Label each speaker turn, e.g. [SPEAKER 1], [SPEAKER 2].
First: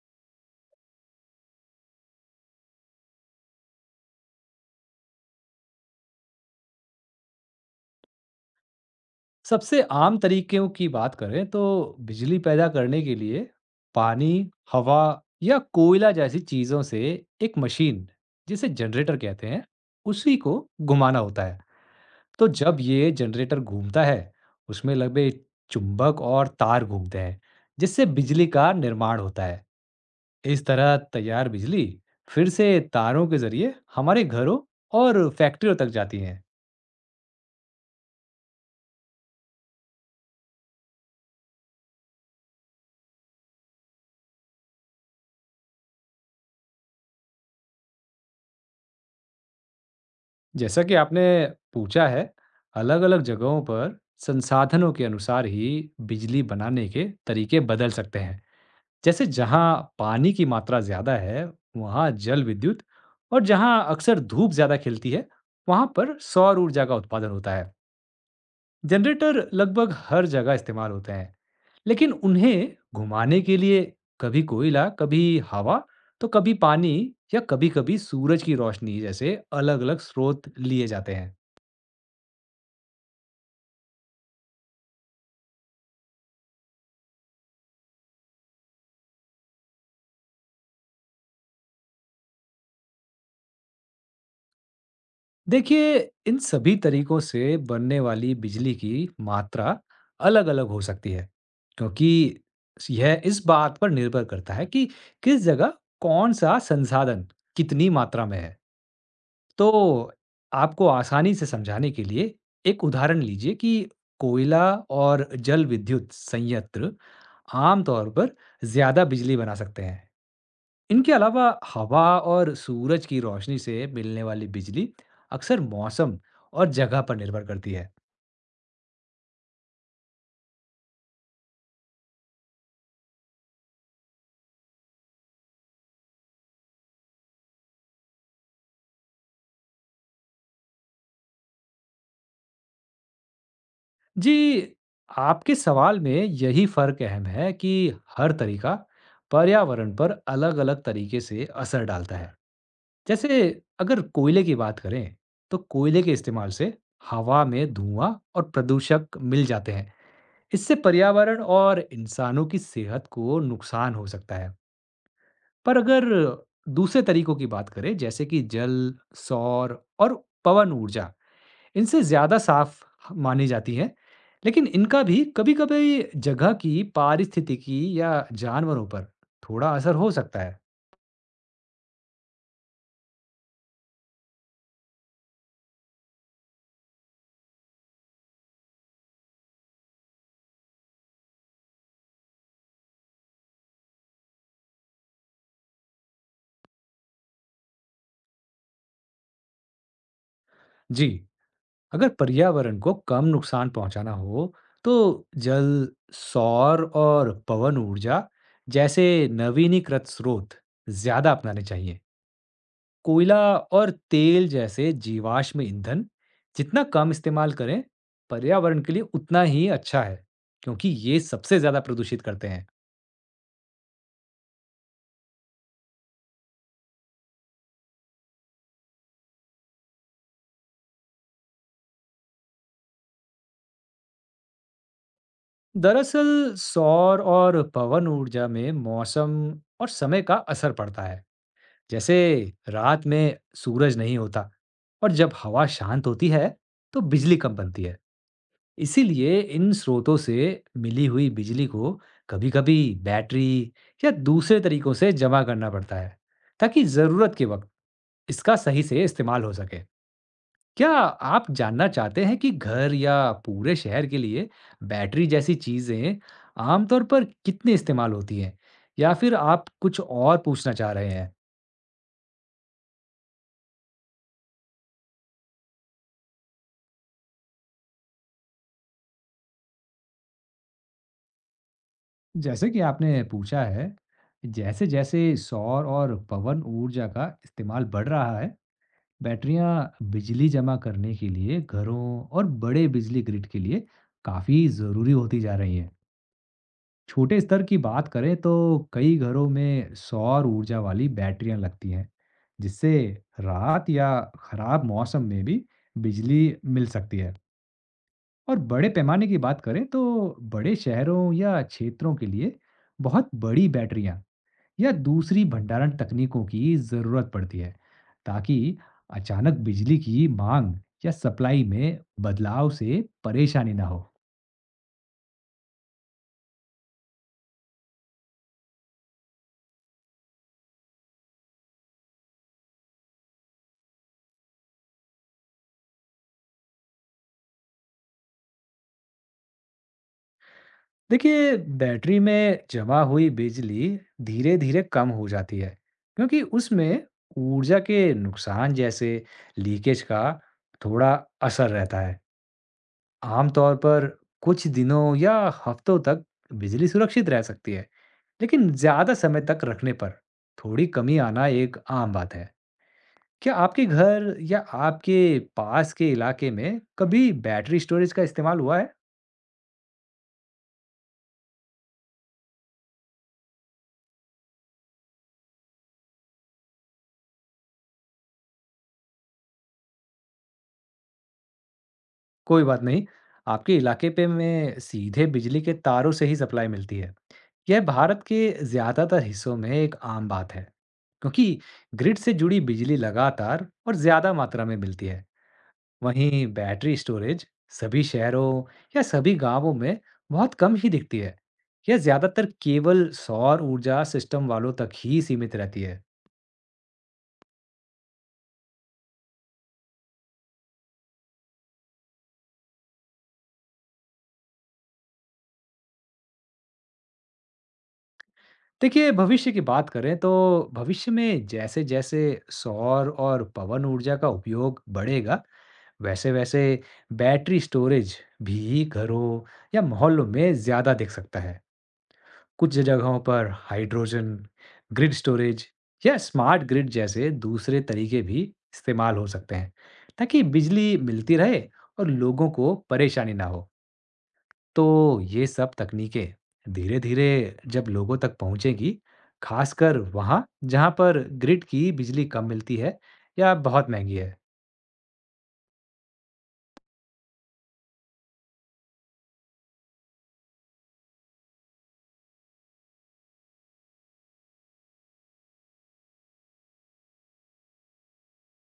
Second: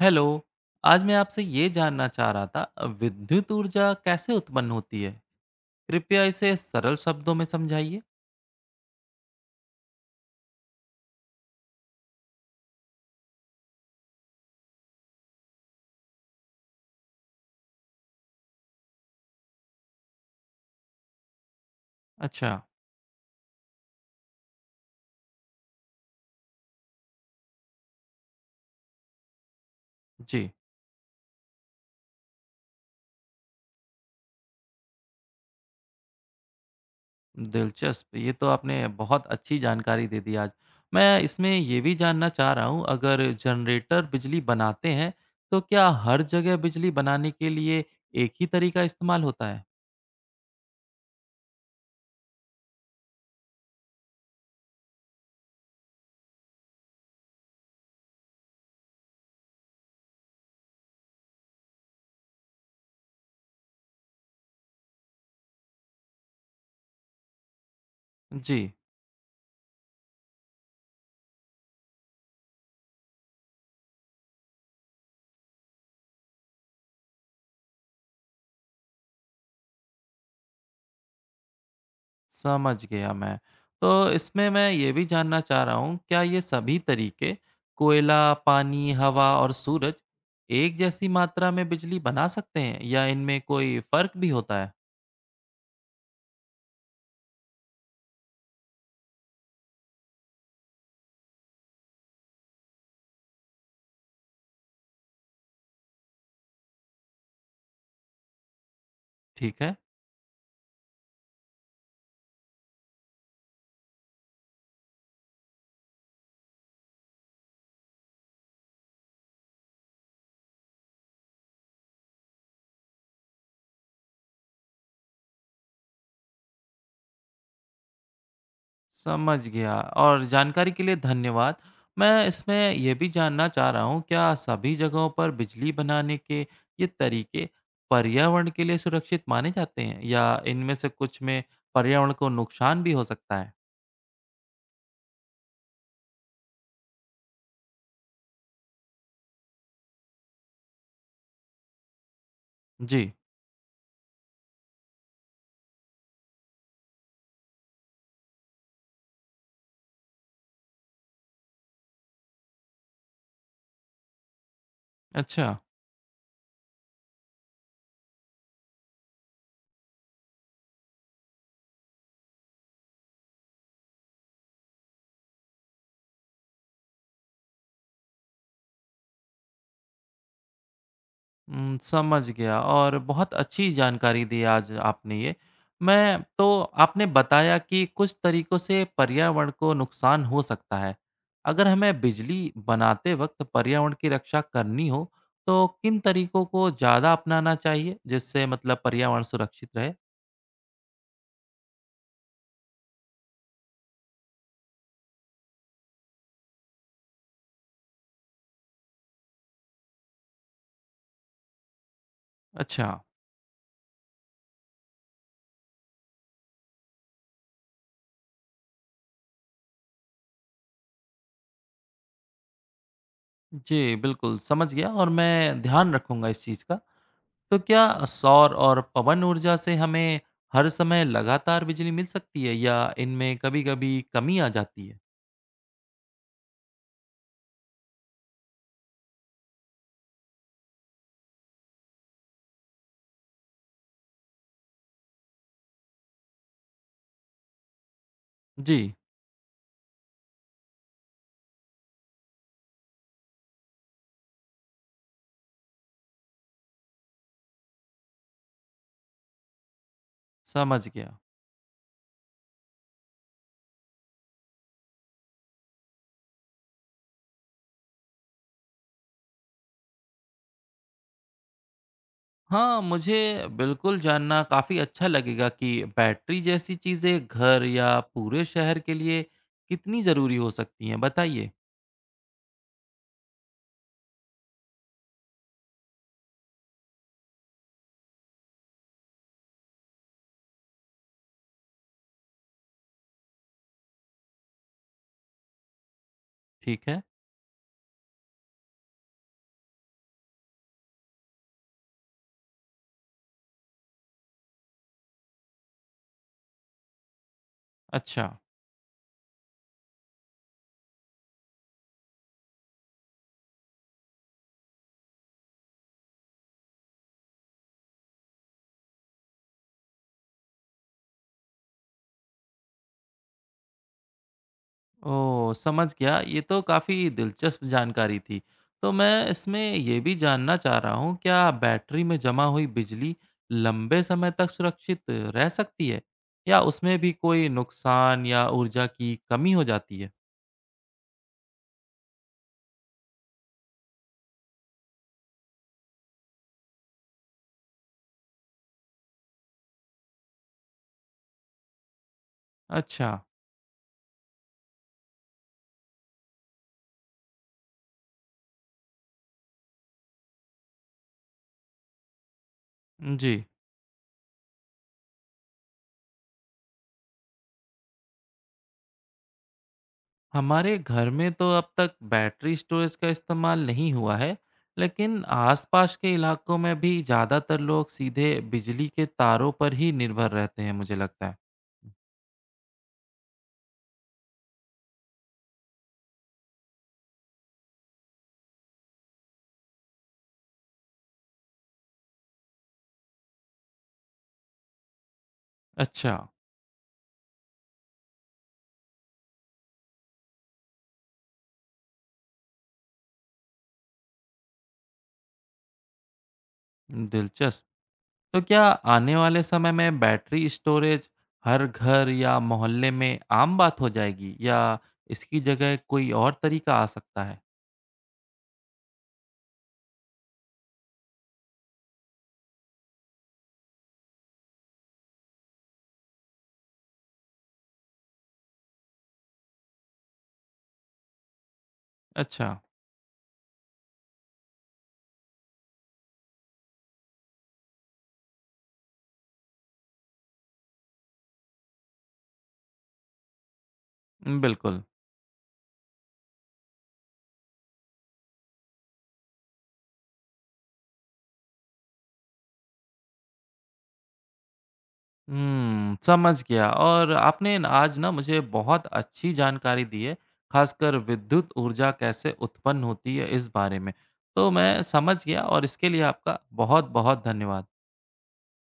[SPEAKER 1] Hello. आज मैं आपसे ये जानना चाह रहा था विद्युत ऊर्जा कैसे उत्पन्न होती है। कृपया इसे सरल शब्दों में समझाइए।
[SPEAKER 2] सबसे आम तरीकों की बात करें तो बिजली पैदा करने के लिए पानी, हवा या कोयला जैसी चीजों से एक मशीन, जिसे जनरेटर कहते हैं, उसी को घुमाना होता है। तो
[SPEAKER 1] अच्छा।
[SPEAKER 2] जब ये जनरेटर घूमता है, उसमें लगे चुंबक और तार घूमते हैं, जिससे बिजली का निर्माण होता है।
[SPEAKER 1] जी।
[SPEAKER 2] इस तरह तैयार बिजली फिर से तारों के जरिए हमारे घरों और फैक्ट्रियों तक जाती है।
[SPEAKER 1] दिलचस्प। ये तो आपने बहुत अच्छी जानकारी दे दी आज। मैं इसमें ये भी जानना चाह रहा हूँ, अगर जनरेटर बिजली बनाते हैं तो क्या हर जगह बिजली बनाने के लिए एक ही तरीका इस्तेमाल होता है?
[SPEAKER 2] जैसा कि आपने पूछा है, अलग-अलग जगहों पर संसाधनों के अनुसार ही बिजली बनाने के तरीके बदल सकते हैं। जैसे जहाँ पानी की मात्रा ज़्यादा है, वहाँ जल विद्युत और जहाँ अक्सर धूप ज़्यादा खिलती है, वहाँ पर सौर ऊर्जा का उत्पादन होता है।
[SPEAKER 1] जी।
[SPEAKER 2] जनरेटर लगभग हर जगह इस्तेमाल होते हैं, लेकिन उन्हें घुमाने के लिए कभी कोयला, कभी हवा, तो कभी पानी या कभी-कभी सूरज की रोशनी जैसे अलग-अलग स्रोत लिए जाते हैं।
[SPEAKER 1] समझ गया मैं। तो इसमें मैं ये भी जानना चाह रहा हूँ, क्या ये सभी तरीके, कोयला, पानी, हवा और सूरज, एक जैसी मात्रा में बिजली बना सकते हैं या इनमें कोई फ़र्क भी होता है?
[SPEAKER 2] देखिए, इन सभी तरीकों से बनने वाली बिजली की मात्रा अलग-अलग हो सकती है, क्योंकि यह इस बात पर निर्भर करता है कि किस जगह कौन सा संसाधन कितनी मात्रा में है।
[SPEAKER 1] ठीक है।
[SPEAKER 2] तो आपको आसानी से समझाने के लिए एक उदाहरण लीजिए कि कोयला और जल विद्युत संयंत्र आमतौर पर ज्यादा बिजली बना सकते हैं। इनके अलावा हवा और सूरज की रोशनी से मिलने वाली बिजली अक्सर मौसम और जगह पर निर्भर करती है।
[SPEAKER 1] समझ गया और जानकारी के लिए धन्यवाद। मैं इसमें ये भी जानना चाह रहा हूँ, क्या सभी जगहों पर बिजली बनाने के ये तरीके पर्यावरण के लिए सुरक्षित माने जाते हैं या इनमें से कुछ में पर्यावरण को नुकसान भी हो सकता है?
[SPEAKER 2] जी, आपके सवाल में यही फर्क अहम है कि हर तरीका पर्यावरण पर अलग-अलग तरीके से असर डालता है।
[SPEAKER 1] जी।
[SPEAKER 2] जैसे अगर कोयले की बात करें, तो कोयले के इस्तेमाल से हवा में धुआं और प्रदूषक मिल जाते हैं। इससे पर्यावरण और इंसानों की सेहत को नुकसान हो सकता है।
[SPEAKER 1] अच्छा।
[SPEAKER 2] पर अगर दूसरे तरीकों की बात करें जैसे कि जल, सौर और पवन ऊर्जा, इनसे ज़्यादा साफ मानी जाती हैं, लेकिन इनका भी कभी-कभी जगह की पारिस्थितिकी या जानवरों पर थोड़ा असर हो सकता है।
[SPEAKER 1] हुँ, समझ गया और बहुत अच्छी जानकारी दी आज आपने ये। मैं, तो आपने बताया कि कुछ तरीकों से पर्यावरण को नुकसान हो सकता है। अगर हमें बिजली बनाते वक़्त पर्यावरण की रक्षा करनी हो, तो किन तरीकों को ज़्यादा अपनाना चाहिए, जिससे मतलब पर्यावरण सुरक्षित रहे?
[SPEAKER 2] जी, अगर पर्यावरण को कम नुकसान पहुंचाना हो, तो जल, सौर और पवन ऊर्जा जैसे नवीनीकृत स्रोत ज़्यादा अपनाने चाहिए।
[SPEAKER 1] अच्छा।
[SPEAKER 2] कोयला और तेल जैसे जीवाश्म ईंधन जितना कम इस्तेमाल करें, पर्यावरण के लिए उतना ही अच्छा है, क्योंकि ये सबसे ज़्यादा प्रदूषित करते हैं।
[SPEAKER 1] जी, बिल्कुल समझ गया और मैं ध्यान रखूँगा इस चीज़ का। तो क्या सौर और पवन ऊर्जा से हमें हर समय लगातार बिजली मिल सकती है या इनमें कभी-कभी कमी आ जाती है?
[SPEAKER 2] दरअसल, सौर और पवन ऊर्जा में मौसम और समय का असर पड़ता है। जैसे रात में सूरज नहीं होता और जब हवा शांत होती है, तो बिजली कम बनती है।
[SPEAKER 1] जी।
[SPEAKER 2] इसीलिए इन स्रोतों से मिली हुई बिजली को कभी-कभी बैटरी या दूसरे तरीकों से जमा करना पड़ता है, ताकि ज़रूरत के वक्त इसका सही से इस्तेमाल हो सके।
[SPEAKER 1] समझ
[SPEAKER 2] क्या
[SPEAKER 1] गया।
[SPEAKER 2] आप जानना चाहते हैं कि घर या पूरे शहर के लिए बैटरी जैसी चीज़ें आमतौर पर कितने इस्तेमाल होती हैं? या फिर आप कुछ और पूछना चाह रहे हैं?
[SPEAKER 1] हाँ, मुझे बिल्कुल जानना काफ़ी अच्छा लगेगा कि बैटरी जैसी चीज़ें घर या पूरे शहर के लिए कितनी ज़रूरी हो सकती हैं, बताइए।
[SPEAKER 2] जैसे कि आपने पूछा है, जैसे-जैसे सौर और पवन ऊर्जा का इस्तेमाल बढ़ रहा है, बैटरियाँ बिजली जमा करने के लिए घरों और बड़े बिजली ग्रिड के लिए काफ़ी ज़रूरी होती जा रही हैं।
[SPEAKER 1] ठीक है।
[SPEAKER 2] छोटे स्तर की बात करें तो कई घरों में सौर ऊर्जा वाली बैटरियाँ लगती हैं, जिससे रात या खराब मौसम में भी बिजली मिल सकती है।
[SPEAKER 1] अच्छा।
[SPEAKER 2] और बड़े पैमाने की बात करें तो बड़े शहरों या क्षेत्रों के लिए बहुत बड़ी बैटरियाँ या दूसरी भंडारण तकनीकों की जरूरत पड़ती है, ताकि अचानक बिजली की मांग या सप्लाई में बदलाव से परेशानी ना हो।
[SPEAKER 1] ओह! समझ गया, ये तो काफ़ी दिलचस्प जानकारी थी। तो मैं इसमें ये भी जानना चाह रहा हूँ, क्या बैटरी में जमा हुई बिजली लंबे समय तक सुरक्षित रह सकती है? या उसमें भी कोई नुकसान या ऊर्जा की कमी हो जाती है?
[SPEAKER 2] देखिए, बैटरी में जमा हुई बिजली धीरे धीरे कम हो जाती है, क्योंकि उसमें ऊर्जा के नुकसान जैसे लीकेज का थोड़ा असर रहता है।
[SPEAKER 1] अच्छा।
[SPEAKER 2] आमतौर पर कुछ दिनों या हफ्तों तक बिजली सुरक्षित रह सकती है, लेकिन ज्यादा समय तक रखने पर थोड़ी कमी आना एक आम बात है।
[SPEAKER 1] जी।
[SPEAKER 2] क्या आपके घर या आपके पास के इलाके में कभी बैटरी स्टोरेज का इस्तेमाल हुआ है?
[SPEAKER 1] हमारे घर में तो अब तक बैटरी स्टोरेज का इस्तेमाल नहीं हुआ है, लेकिन आसपास के इलाकों में भी ज़्यादातर लोग सीधे बिजली के तारों पर ही निर्भर रहते हैं, मुझे लगता है।
[SPEAKER 2] कोई बात नहीं, आपके इलाके पे में सीधे बिजली के तारों से ही सप्लाई मिलती है। यह भारत के ज्यादातर हिस्सों में एक आम बात है, क्योंकि ग्रिड से जुड़ी बिजली लगातार और ज्यादा मात्रा में मिलती है।
[SPEAKER 1] अच्छा।
[SPEAKER 2] वहीं बैटरी स्टोरेज सभी शहरों या सभी गांवों में बहुत कम ही दिखती है। यह ज्यादातर केवल सौर ऊर्जा सिस्टम वालों तक ही सीमित रहती है।
[SPEAKER 1] दिलचस्प। तो क्या आने वाले समय में बैटरी स्टोरेज हर घर या मोहल्ले में आम बात हो जाएगी या इसकी जगह कोई और तरीका आ सकता है?
[SPEAKER 2] देखिए, भविष्य की बात करें तो भविष्य में जैसे जैसे सौर और पवन ऊर्जा का उपयोग बढ़ेगा, वैसे वैसे बैटरी स्टोरेज भी घरों या मोहल्लों में ज्यादा दिख सकता है।
[SPEAKER 1] अच्छा।
[SPEAKER 2] कुछ जगहों पर हाइड्रोजन, ग्रिड स्टोरेज या स्मार्ट ग्रिड जैसे दूसरे तरीके भी इस्तेमाल हो सकते हैं, ताकि बिजली मिलती रहे और लोगों को परेशानी ना हो।
[SPEAKER 1] बिल्कुल।
[SPEAKER 2] तो ये सब तकनीकें धीरे धीरे जब लोगों तक पहुंचेंगी, खासकर वहाँ जहाँ पर ग्रिड की बिजली कम मिलती है या बहुत महंगी है।
[SPEAKER 1] हुँ, समझ गया और आपने न आज ना मुझे बहुत अच्छी जानकारी दी है, ख़ासकर विद्युत ऊर्जा कैसे उत्पन्न होती है इस बारे में। तो मैं समझ गया और इसके लिए आपका बहुत-बहुत धन्यवाद।